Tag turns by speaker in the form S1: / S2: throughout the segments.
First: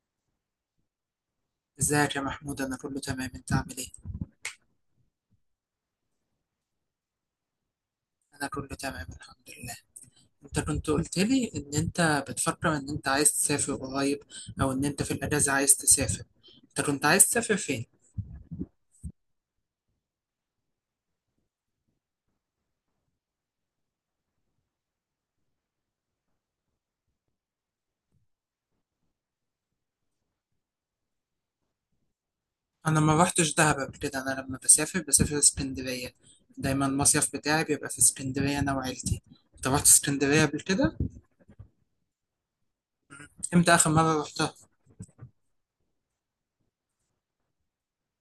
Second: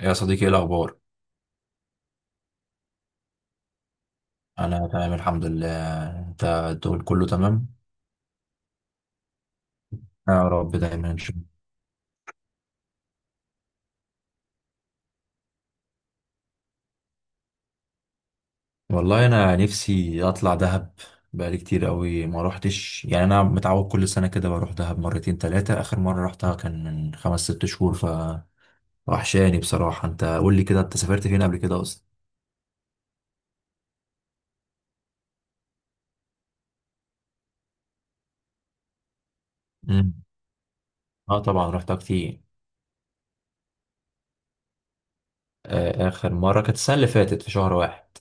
S1: يا صديقي، ايه الاخبار؟
S2: ازيك يا محمود؟ انا كله تمام، انت عامل ايه؟
S1: انا تمام الحمد لله. انت الدول كله تمام؟
S2: انا كله تمام الحمد لله.
S1: يا
S2: انت
S1: رب
S2: كنت
S1: دايما
S2: قلت
S1: إن شاء
S2: لي
S1: الله.
S2: ان انت بتفكر ان انت عايز تسافر قريب او ان انت في الاجازه عايز تسافر. انت كنت عايز تسافر فين؟
S1: والله انا نفسي اطلع دهب. بقالي كتير قوي ما روحتش، يعني انا متعود كل سنه كده بروح دهب مرتين ثلاثه. اخر مره رحتها كان من 5 6 شهور فوحشاني بصراحه. انت قول لي كده، انت سافرت فين قبل كده اصلا؟
S2: انا ما رحتش دهب قبل كده. انا لما بسافر بسافر اسكندريه. دايما المصيف بتاعي بيبقى في اسكندريه انا وعيلتي. انت رحت
S1: امم
S2: اسكندريه قبل كده؟
S1: اه، طبعا رحتها كتير.
S2: امتى اخر مره رحتها؟
S1: آه، اخر مره كانت السنه اللي فاتت في شهر واحد.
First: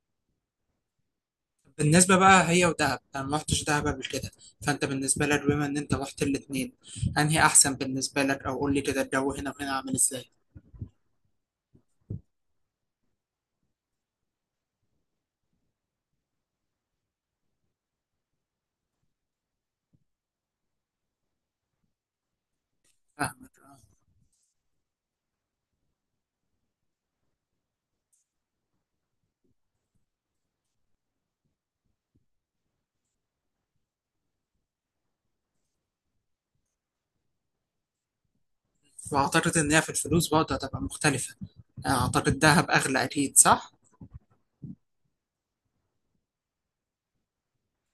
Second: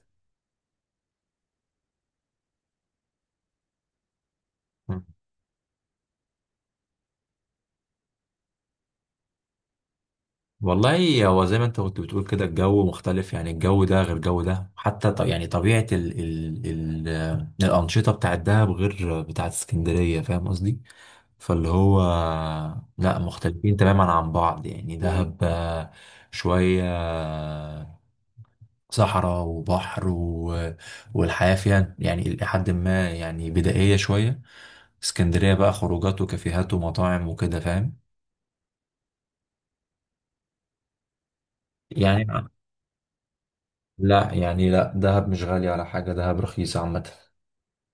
S2: بالنسبة بقى هي ودهب أنا ما رحتش دهب قبل كده. فأنت بالنسبة لك بما إن أنت رحت الاتنين، أنهي أحسن بالنسبة لك؟ أو قول لي كده الجو هنا وهنا عامل إزاي؟
S1: والله هو زي ما انت كنت بتقول كده، الجو مختلف، يعني الجو ده غير الجو ده، حتى يعني طبيعة ال ال ال آه، الأنشطة بتاعت دهب غير بتاعت اسكندرية. فاهم قصدي؟ فاللي هو، لا
S2: فاهمك،
S1: مختلفين
S2: آه.
S1: تماما عن بعض، يعني دهب شوية صحراء وبحر والحياة فيها يعني إلى حد ما يعني بدائية شوية. اسكندرية بقى خروجات وكافيهات ومطاعم وكده. فاهم؟
S2: وأعتقد إن هي في الفلوس برضه هتبقى مختلفة. يعني
S1: يعني،
S2: أعتقد دهب أغلى أكيد، صح؟
S1: لا يعني لا، دهب مش غالي ولا حاجة، دهب رخيصة عامة.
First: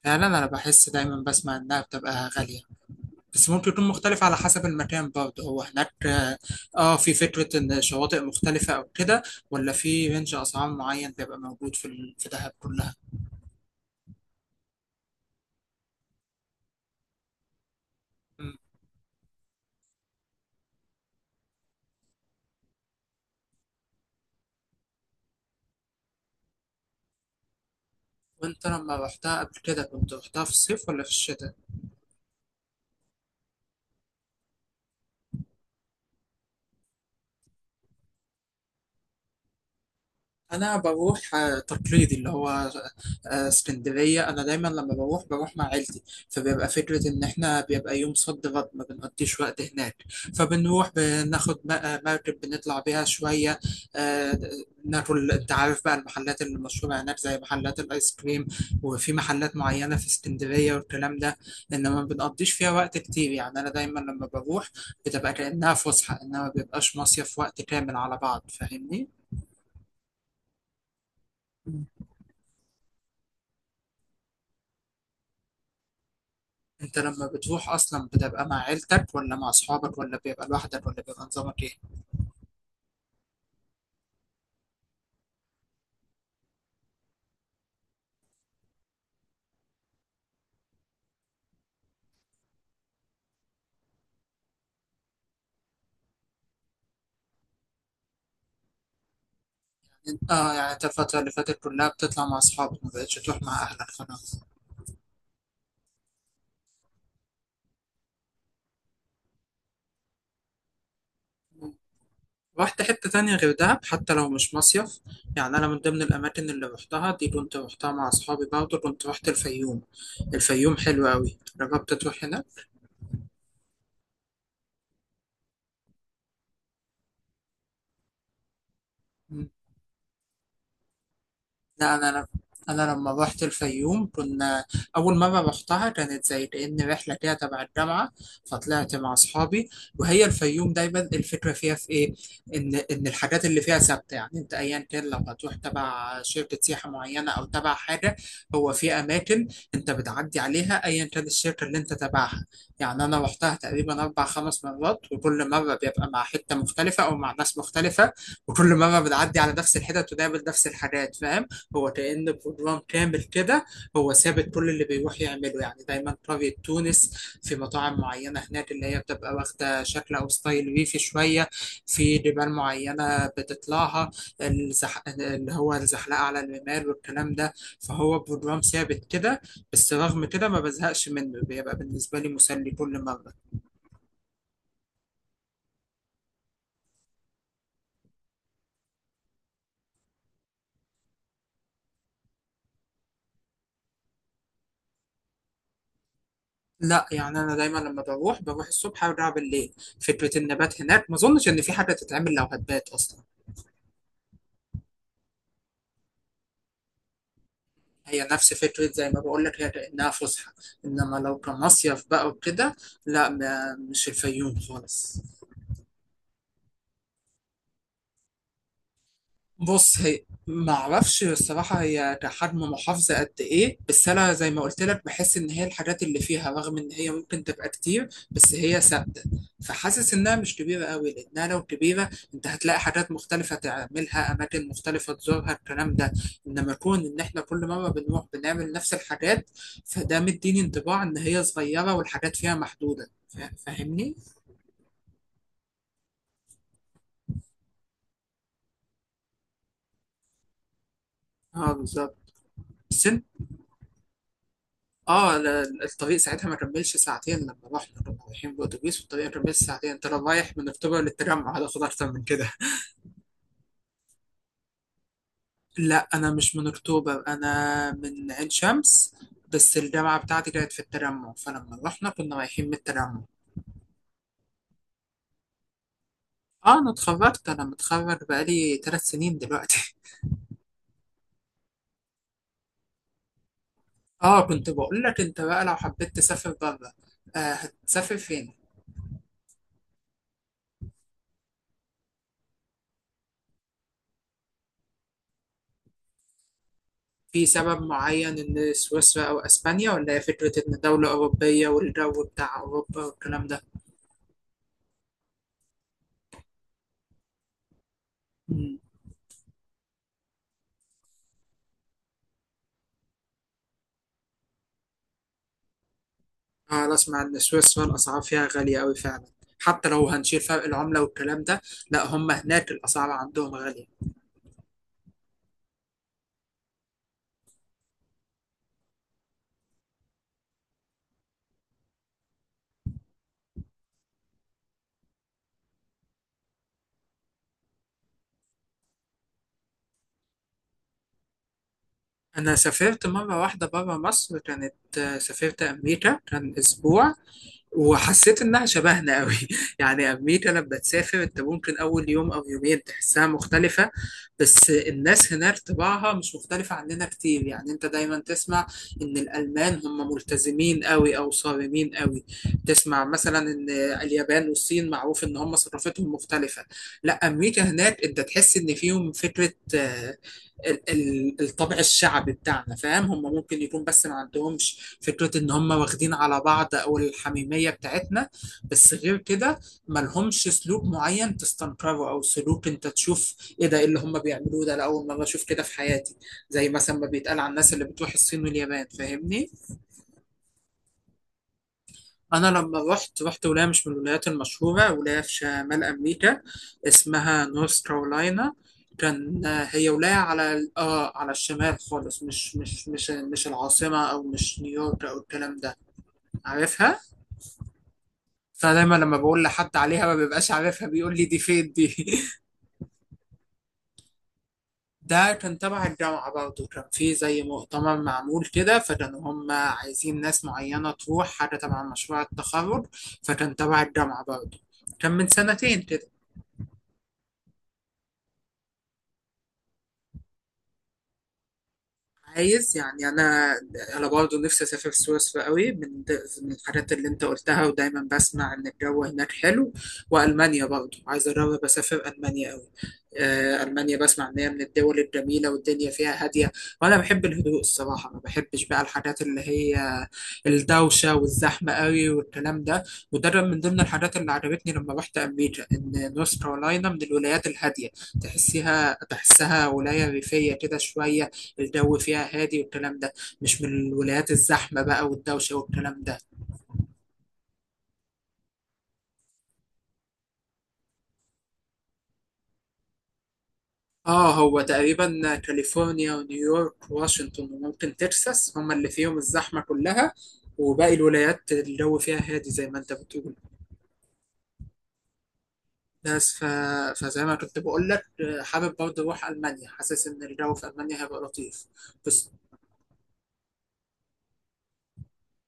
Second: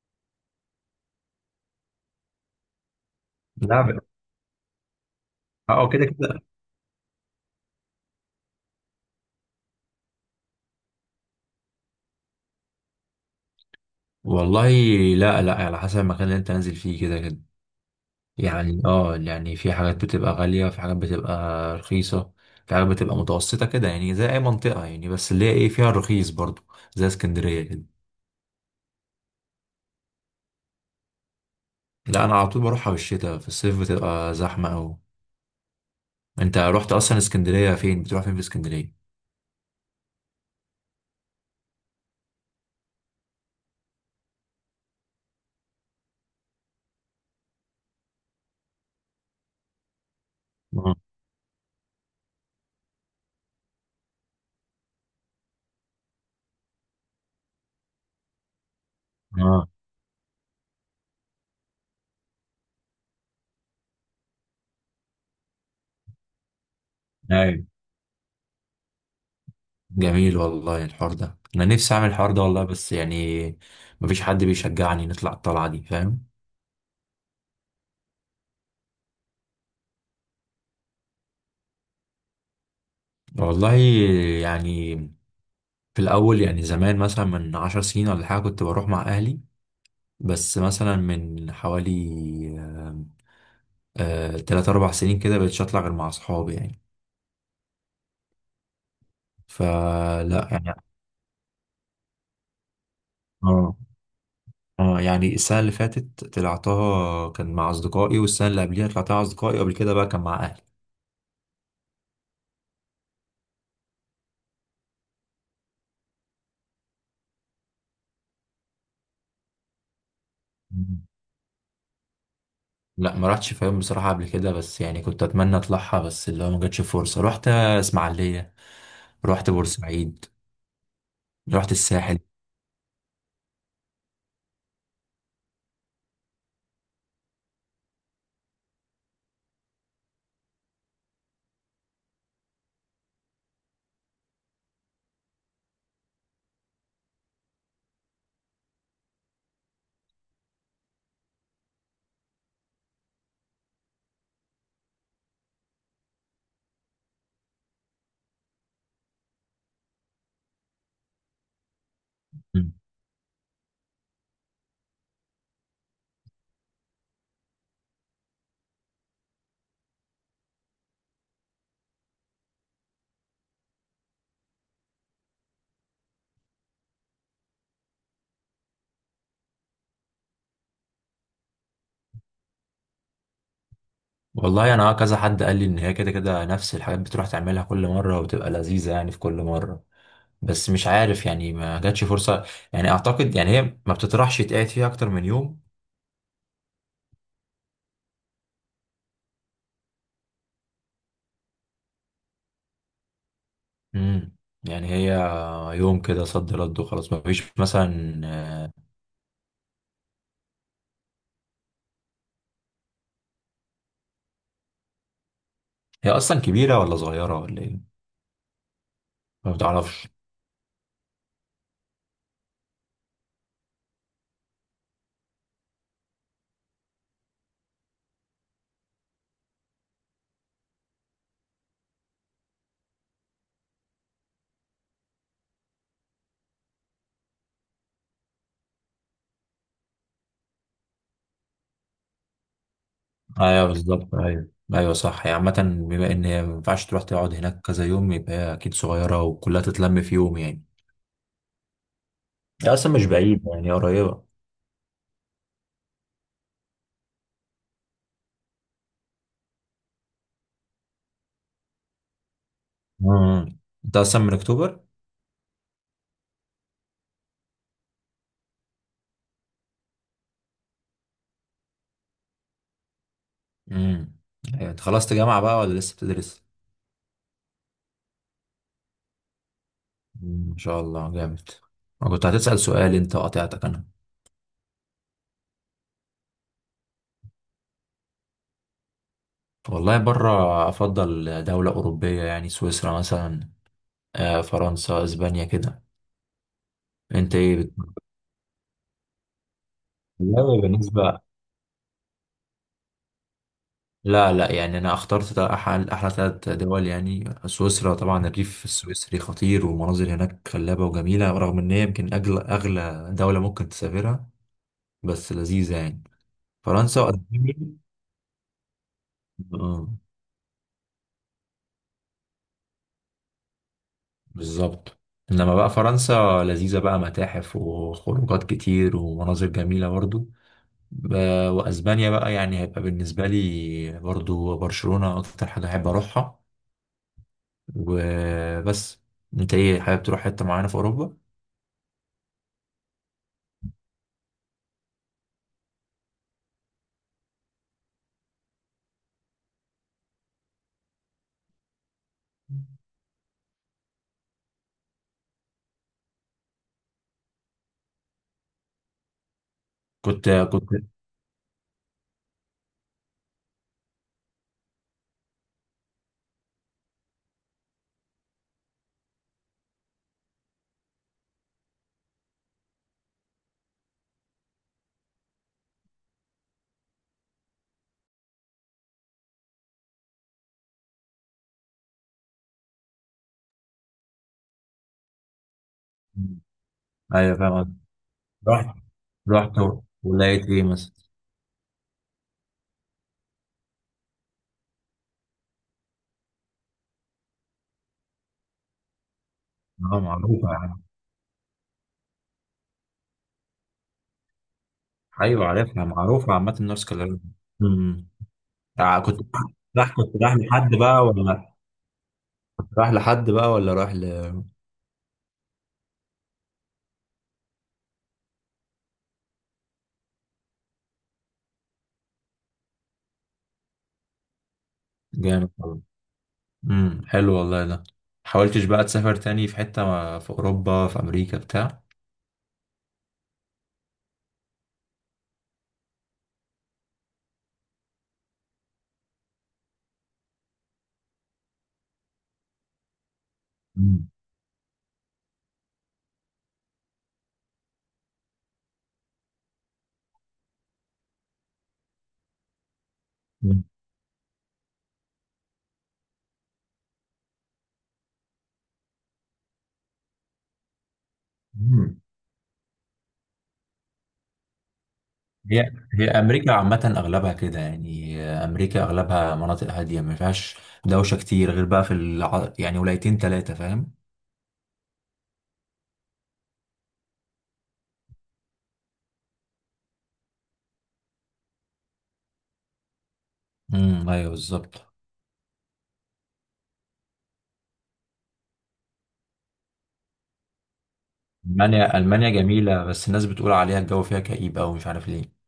S2: فعلا أنا بحس، دايما بسمع إنها بتبقى غالية. بس ممكن يكون
S1: لا،
S2: مختلف على حسب المكان برضه، هو
S1: اه
S2: هناك
S1: كده كده.
S2: في فكرة ان شواطئ مختلفة او كده، ولا في رينج اسعار معين بيبقى موجود في في دهب كلها؟
S1: والله، لا لا، على حسب المكان اللي انت نازل فيه، كده كده.
S2: مم.
S1: يعني اه، يعني في حاجات بتبقى غالية، في حاجات بتبقى رخيصة، في حاجات بتبقى متوسطة كده، يعني زي أي منطقة، يعني بس اللي هي ايه، فيها الرخيص برضو زي اسكندرية كده.
S2: وانت لما رحتها قبل كده كنت رحتها في الصيف ولا في الشتاء؟
S1: لا، أنا على طول بروحها بالشتاء، في الصيف بتبقى زحمة أوي. أنت رحت أصلا اسكندرية؟ فين بتروح فين في اسكندرية؟
S2: انا بروح تقليدي اللي هو اسكندريه. انا دايما لما بروح بروح مع عيلتي. فبيبقى فكره ان احنا بيبقى يوم صد رد ما بنقضيش وقت هناك. فبنروح
S1: اه.
S2: بناخد مركب بنطلع بيها شويه. آه، ناكل. انت عارف بقى المحلات اللي مشهوره هناك زي محلات الايس كريم، وفي محلات
S1: اه.
S2: معينه في اسكندريه والكلام ده. انما ما بنقضيش فيها وقت كتير. يعني انا دايما لما بروح بتبقى كانها فسحه، انما ما بيبقاش مصيف وقت
S1: ايوه.
S2: كامل على بعض، فاهمني؟
S1: جميل والله، الحوار ده انا نفسي اعمل الحوار ده والله، بس يعني مفيش حد بيشجعني نطلع الطلعه دي، فاهم.
S2: انت لما بتروح اصلا بتبقى مع عيلتك ولا مع اصحابك ولا بيبقى لوحدك ولا بيبقى نظامك ايه؟
S1: والله، يعني في الاول يعني زمان مثلا من 10 سنين ولا حاجه كنت بروح مع اهلي، بس مثلا من حوالي 3 4 سنين كده بقيتش اطلع غير مع اصحابي يعني.
S2: يعني
S1: فلا يعني،
S2: انت الفترة اللي فاتت كلها بتطلع مع اصحابك، ما بقتش تروح مع
S1: اه،
S2: اهلك خلاص؟
S1: اه يعني السنه اللي فاتت طلعتها كان مع اصدقائي، والسنه اللي قبليها طلعتها مع اصدقائي، وقبل كده بقى كان مع
S2: رحت حتة تانية غير دهب حتى لو مش مصيف؟ يعني أنا من ضمن الأماكن اللي روحتها دي كنت روحتها مع أصحابي، برضه كنت روحت الفيوم. الفيوم
S1: اهلي.
S2: حلوة أوي، جربت تروح هناك؟
S1: لا، ما رحتش فيوم بصراحة قبل كده، بس يعني كنت أتمنى أطلعها، بس اللي هو ما جاتش فرصة. رحت إسماعيلية، رحت بورسعيد، رحت
S2: لا انا
S1: الساحل.
S2: لم... انا لما روحت الفيوم كنا، اول مره روحتها كانت زي كأن رحله كده تبع الجامعه، فطلعت مع اصحابي. وهي الفيوم دايما الفكره فيها في ايه؟ ان الحاجات اللي فيها ثابته. يعني انت ايا كان لو هتروح تبع شركه سياحه معينه او تبع حاجه، هو في اماكن انت بتعدي عليها ايا كان الشركه اللي انت تبعها. يعني انا روحتها تقريبا اربع خمس مرات، وكل مره بيبقى مع حته مختلفه او مع ناس مختلفه، وكل مره بتعدي على نفس الحتت وتقابل نفس الحاجات، فاهم؟ هو كأن
S1: مم.
S2: بروجرام كامل كده، هو ثابت كل اللي بيروح يعمله. يعني دايما قرية تونس، في مطاعم معينة هناك اللي هي بتبقى واخدة شكل أو ستايل ريفي شوية، في جبال معينة بتطلعها، اللي هو الزحلقة على الرمال والكلام ده. فهو بروجرام ثابت كده، بس رغم كده ما بزهقش منه، بيبقى بالنسبة لي مسلي كل مرة.
S1: والله أنا كذا حد قال لي إن هي كده كده نفس الحاجات بتروح تعملها كل مرة، وبتبقى لذيذة يعني في كل مرة، بس مش عارف، يعني ما جاتش فرصة. يعني أعتقد يعني هي ما بتطرحش يتقعد فيها أكتر من يوم.
S2: لا يعني أنا دايما لما بروح بروح الصبح أرجع بالليل. فكرة النبات هناك ما أظنش إن في حاجة تتعمل لو هتبات أصلا.
S1: مم. يعني هي يوم كده صد رد وخلاص، ما فيش
S2: هي نفس
S1: مثلا.
S2: فكرة زي ما بقول لك، هي كأنها فسحة، إنما لو كمصيف بقى وكده، لا مش الفيوم خالص.
S1: هي أصلا كبيرة ولا صغيرة ولا إيه؟ ما
S2: بص
S1: بتعرفش.
S2: هي ما اعرفش الصراحه، هي كحجم محافظه قد ايه، بس انا زي ما قلت لك بحس ان هي الحاجات اللي فيها، رغم ان هي ممكن تبقى كتير، بس هي ثابته. فحاسس انها مش كبيره قوي، لانها لو كبيره انت هتلاقي حاجات مختلفه تعملها، اماكن مختلفه تزورها، الكلام ده. انما كون ان احنا كل مره بنروح بنعمل نفس الحاجات، فده مديني انطباع ان هي صغيره والحاجات فيها محدوده،
S1: ايوه
S2: فاهمني؟
S1: بالظبط، ايوه ايوه صح، يعني عامة بما ان هي ما ينفعش تروح تقعد هناك كذا يوم، يبقى هي اكيد صغيرة وكلها تتلم في يوم يعني.
S2: اه بالظبط.
S1: هي اصلا
S2: بس
S1: مش بعيد، يعني هي قريبة.
S2: اه الطريق ساعتها ما كملش ساعتين. لما رحنا كنا رايحين بالاتوبيس، والطريق ما كملش ساعتين. انت لو رايح من اكتوبر للتجمع هتاخد اكتر من كده.
S1: امم انت اصلا من اكتوبر؟
S2: لا انا مش من اكتوبر، انا من عين شمس، بس الجامعه بتاعتي كانت في التجمع، فلما رحنا كنا رايحين من التجمع.
S1: امم أيوة، انت خلصت جامعة بقى ولا لسه بتدرس؟
S2: اه انا اتخرجت. انا متخرج بقالي 3 سنين دلوقتي.
S1: مم، ما شاء الله جامد. انا كنت هتسأل سؤال، انت قاطعتك انا.
S2: اه كنت بقول لك، انت بقى لو حبيت تسافر بره، آه هتسافر فين؟
S1: والله بره افضل دولة اوروبية، يعني سويسرا مثلا، فرنسا، اسبانيا كده. انت
S2: في
S1: ايه
S2: سبب معين ان سويسرا او اسبانيا، ولا هي
S1: والله
S2: فكره ان دوله
S1: بالنسبة،
S2: اوروبيه والجو بتاع اوروبا والكلام ده؟
S1: لا لا يعني انا اخترت احلى احلى 3 دول. يعني سويسرا، طبعا الريف
S2: مم.
S1: السويسري خطير، والمناظر هناك خلابه وجميله، رغم ان هي يمكن اغلى اغلى دوله ممكن تسافرها، بس لذيذه يعني.
S2: أنا
S1: فرنسا
S2: أسمع إن
S1: وألمانيا.
S2: سويسرا الأسعار فيها غالية أوي فعلا،
S1: آه،
S2: حتى لو هنشيل فرق العملة والكلام ده. لا، هم هناك الأسعار عندهم غالية.
S1: بالظبط. انما بقى فرنسا لذيذه بقى، متاحف وخروجات كتير ومناظر جميله برضو. واسبانيا بقى، يعني هيبقى بالنسبه لي برضو برشلونه اكتر حاجه احب اروحها. وبس. انت ايه، حابب تروح حته معينه في اوروبا؟
S2: أنا سافرت مرة واحدة برا مصر، كانت سافرت أمريكا، كان أسبوع، وحسيت إنها شبهنا قوي. يعني أمريكا لما تسافر أنت ممكن أول يوم أو يومين تحسها مختلفة، بس الناس هناك طباعها مش مختلفة عننا كتير. يعني أنت دايما تسمع إن الألمان هم
S1: كنت كنت
S2: ملتزمين قوي أو صارمين قوي. تسمع مثلا إن اليابان والصين معروف إن هم ثقافتهم مختلفة. لا، أمريكا هناك أنت تحس إن فيهم فكرة الطابع الشعبي بتاعنا، فاهم؟ هم ممكن يكون بس ما عندهمش فكرة ان هم واخدين على بعض او الحميمية بتاعتنا. بس غير كده ما لهمش سلوك معين تستنكره، او سلوك انت تشوف ايه ده، إيه اللي هم بيعملوه ده، انا اول مرة اشوف كده في حياتي، زي مثلا ما
S1: ايوه
S2: بيتقال عن
S1: فاهم
S2: الناس
S1: قصدك.
S2: اللي بتروح الصين
S1: رحت
S2: واليابان، فاهمني؟
S1: ولقيت ايه مثلا؟
S2: أنا لما رحت ولاية مش من الولايات المشهورة، ولاية في شمال أمريكا، اسمها نورث كارولاينا. كان هي
S1: اه،
S2: ولاية
S1: معروفة
S2: على
S1: يعني.
S2: الشمال خالص، مش العاصمة، أو مش نيويورك أو
S1: ايوه
S2: الكلام ده.
S1: عارفها، معروفة عامة النورث
S2: عارفها؟
S1: كارولينا. امم
S2: فدايما
S1: تع-
S2: لما
S1: كنت
S2: بقول لحد
S1: راح
S2: عليها ما
S1: كنت رايح
S2: بيبقاش
S1: لحد
S2: عارفها،
S1: بقى
S2: بيقول لي دي
S1: ولا
S2: فين دي.
S1: كنت رايح لحد بقى ولا رايح ل.
S2: ده كان تبع الجامعة برضه، كان في زي مؤتمر معمول كده، فكانوا هم عايزين ناس معينة تروح حاجة تبع مشروع التخرج. فكان تبع الجامعة برضه، كان من
S1: جامد
S2: سنتين
S1: والله.
S2: كده.
S1: حلو والله ده. حاولتش بقى تسافر تاني في حتة في اوروبا، في امريكا بتاع؟
S2: عايز يعني انا برضه نفسي اسافر سويسرا قوي، من من الحاجات اللي انت قلتها، ودايما بسمع ان الجو هناك حلو. والمانيا برضه عايز اجرب اسافر المانيا قوي. المانيا بسمع ان هي من الدول الجميله والدنيا فيها هاديه، وانا بحب الهدوء الصراحه، ما بحبش بقى الحاجات اللي هي الدوشه والزحمه قوي والكلام ده. وده كان من ضمن الحاجات اللي عجبتني لما رحت امريكا، ان نورث كارولاينا من الولايات الهاديه، تحسيها تحسها ولايه ريفيه كده شويه، الجو
S1: امم
S2: فيها هادي والكلام ده. مش من الولايات الزحمة بقى والدوشة
S1: هي
S2: والكلام
S1: هي
S2: ده.
S1: امريكا عامه اغلبها كده، يعني امريكا اغلبها مناطق هاديه ما فيهاش دوشه كتير، غير بقى في يعني ولايتين ثلاثه، فاهم.
S2: اه هو تقريبا كاليفورنيا ونيويورك واشنطن وممكن تكساس هما اللي فيهم الزحمة كلها، وباقي الولايات الجو فيها هادي زي ما انت بتقول.
S1: امم، ايوه بالظبط.
S2: بس فزي ما كنت بقول لك، حابب برضه اروح المانيا، حاسس ان الجو في المانيا هيبقى لطيف.
S1: المانيا
S2: بس
S1: المانيا جميله، بس الناس بتقول عليها الجو فيها كئيب أوي، مش عارف ليه.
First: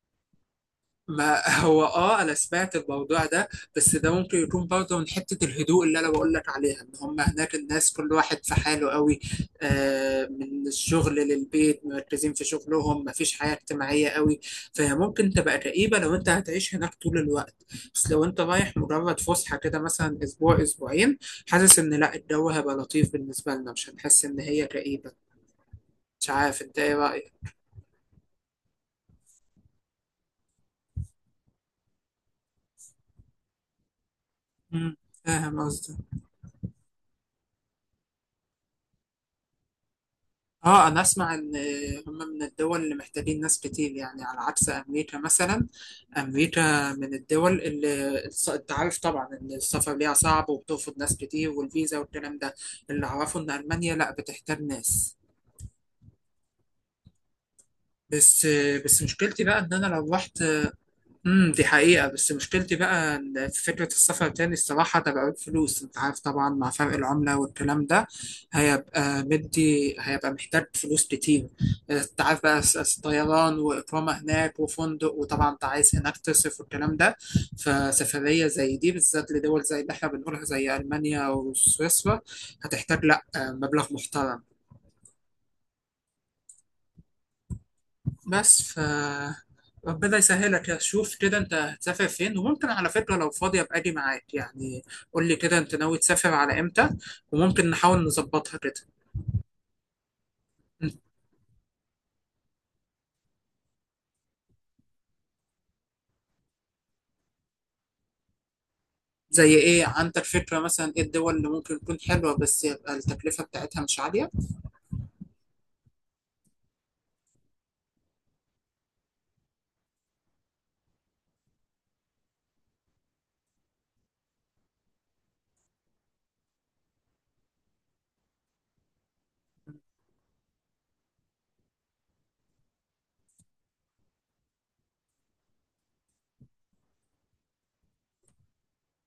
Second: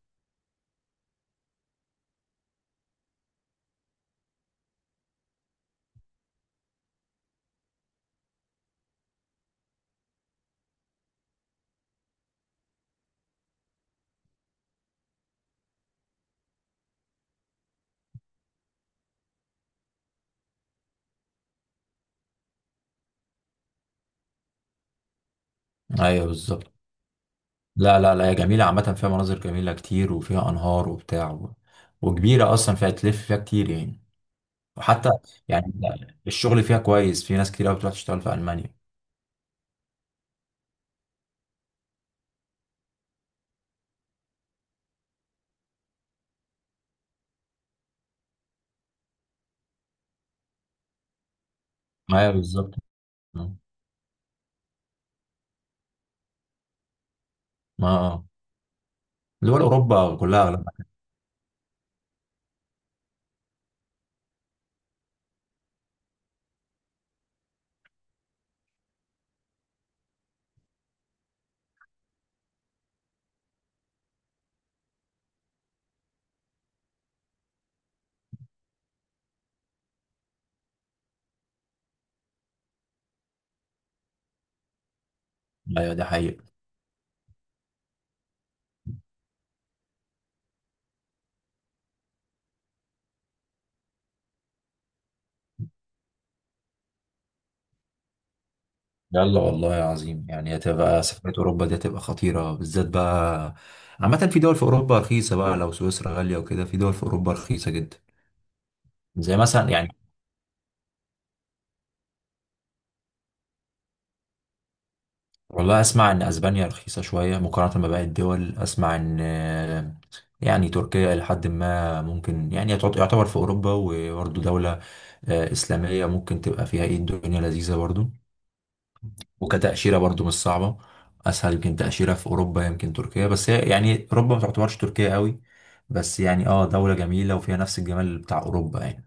S2: ما هو انا سمعت الموضوع ده. بس ده ممكن يكون برضه من حته الهدوء اللي انا بقول لك عليها، ان هم هناك الناس كل واحد في حاله قوي، من الشغل للبيت مركزين في شغلهم، ما فيش حياه اجتماعيه قوي. فهي ممكن تبقى كئيبه لو انت هتعيش هناك طول الوقت، بس لو انت رايح مجرد فسحه كده مثلا اسبوع اسبوعين، حاسس ان لا الجو هيبقى لطيف بالنسبه لنا، مش هنحس ان هي كئيبه.
S1: ايوه
S2: مش عارف
S1: بالظبط.
S2: انت ايه رايك.
S1: لا لا لا، هي جميله عامه، فيها مناظر جميله كتير وفيها انهار وبتاع وكبيره اصلا، فيها تلف فيها كتير يعني،
S2: مم.
S1: وحتى
S2: فاهم
S1: يعني
S2: قصدي.
S1: الشغل فيها كويس، في ناس كتير قوي بتروح تشتغل في المانيا.
S2: اه انا اسمع ان هم من الدول اللي محتاجين ناس كتير، يعني على عكس امريكا مثلا. امريكا من الدول اللي انت عارف طبعا ان السفر ليها صعب وبترفض ناس كتير والفيزا
S1: ايوه
S2: والكلام ده.
S1: بالظبط.
S2: اللي اعرفه ان
S1: ما
S2: المانيا لا بتحتاج ناس.
S1: ما-
S2: بس بس مشكلتي بقى
S1: دول
S2: ان انا لو
S1: اوروبا
S2: رحت.
S1: كلها.
S2: دي حقيقة، بس مشكلتي بقى إن في فكرة السفر تاني، الصراحة تبعت فلوس، انت عارف طبعا مع فرق العملة والكلام ده هيبقى مدي، هيبقى محتاج فلوس كتير. انت عارف بقى طيران وإقامة هناك وفندق، وطبعا انت عايز هناك تصرف والكلام ده. فسفرية زي دي بالذات لدول زي اللي احنا بنقولها زي ألمانيا وسويسرا هتحتاج لا مبلغ محترم.
S1: ايوه ده حقيقي.
S2: بس ربنا يسهلك يا، شوف كده انت هتسافر فين، وممكن على فكرة لو فاضي ابقى اجي معاك يعني. قول لي كده انت ناوي تسافر على امتى، وممكن نحاول نظبطها كده.
S1: يلا والله يا عظيم، يعني
S2: انت،
S1: هتبقى سفرية أوروبا دي هتبقى خطيرة بالذات بقى. عامة في دول في أوروبا رخيصة بقى، لو سويسرا غالية وكده، في دول في أوروبا رخيصة جدا، زي
S2: زي
S1: مثلا
S2: ايه
S1: يعني.
S2: عندك فكرة مثلا ايه الدول اللي ممكن تكون حلوة بس يبقى التكلفة بتاعتها مش عالية؟
S1: والله أسمع إن أسبانيا رخيصة شوية مقارنة بباقي الدول. أسمع إن آه، يعني تركيا إلى حد ما ممكن يعني يعتبر في أوروبا، وبرضه دولة إسلامية، ممكن تبقى فيها إيه الدنيا لذيذة برضه. وكتأشيرة برضو مش صعبة، أسهل يمكن تأشيرة في أوروبا يمكن تركيا، بس هي يعني أوروبا ما تعتبرش تركيا قوي، بس يعني اه دولة جميلة وفيها نفس الجمال بتاع أوروبا يعني.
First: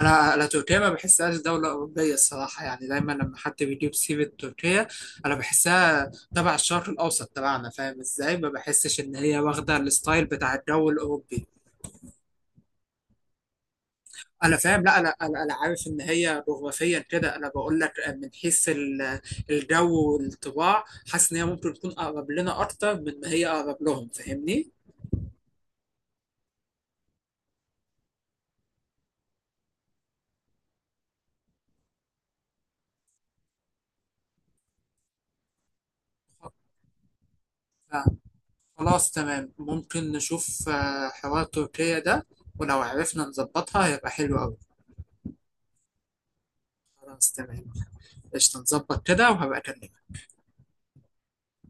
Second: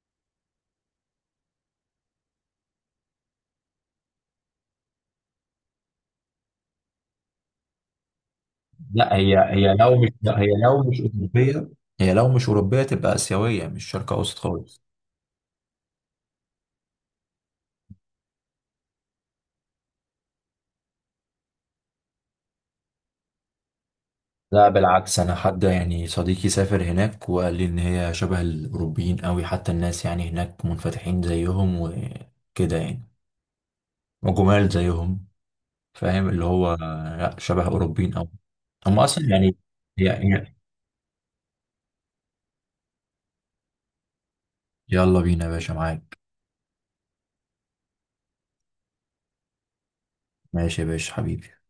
S2: انا تركيا ما بحسهاش دوله اوروبيه الصراحه. يعني دايما لما حد بيجيب سيره تركيا انا بحسها تبع الشرق الاوسط تبعنا، فاهم ازاي؟ ما بحسش ان هي واخده الستايل
S1: لا هي
S2: بتاع
S1: لو
S2: الجو
S1: مش
S2: الاوروبي.
S1: أوروبية، هي لو مش أوروبية تبقى آسيوية، مش شرق أوسط
S2: انا فاهم،
S1: خالص.
S2: لا انا انا أنا عارف ان هي جغرافيا كده، انا بقول لك من حيث الجو والطباع. حاسس ان هي ممكن تكون اقرب لنا اكتر من ما هي اقرب لهم،
S1: لا
S2: فاهمني؟
S1: بالعكس، أنا حد يعني صديقي سافر هناك وقال لي إن هي شبه الأوروبيين قوي، حتى الناس يعني هناك منفتحين زيهم وكده يعني، وجمال زيهم، فاهم اللي هو، لا، شبه
S2: آه،
S1: أوروبيين أوي. هم
S2: خلاص
S1: أصلا
S2: تمام،
S1: يعني
S2: ممكن
S1: يا- يا-
S2: نشوف حوار تركيا ده. ولو عرفنا نظبطها هيبقى حلو قوي.
S1: يلا بينا يا باشا، معاك.
S2: خلاص تمام. قشطة، نظبط كده وهبقى أكلمك.
S1: ماشي يا باشا حبيبي.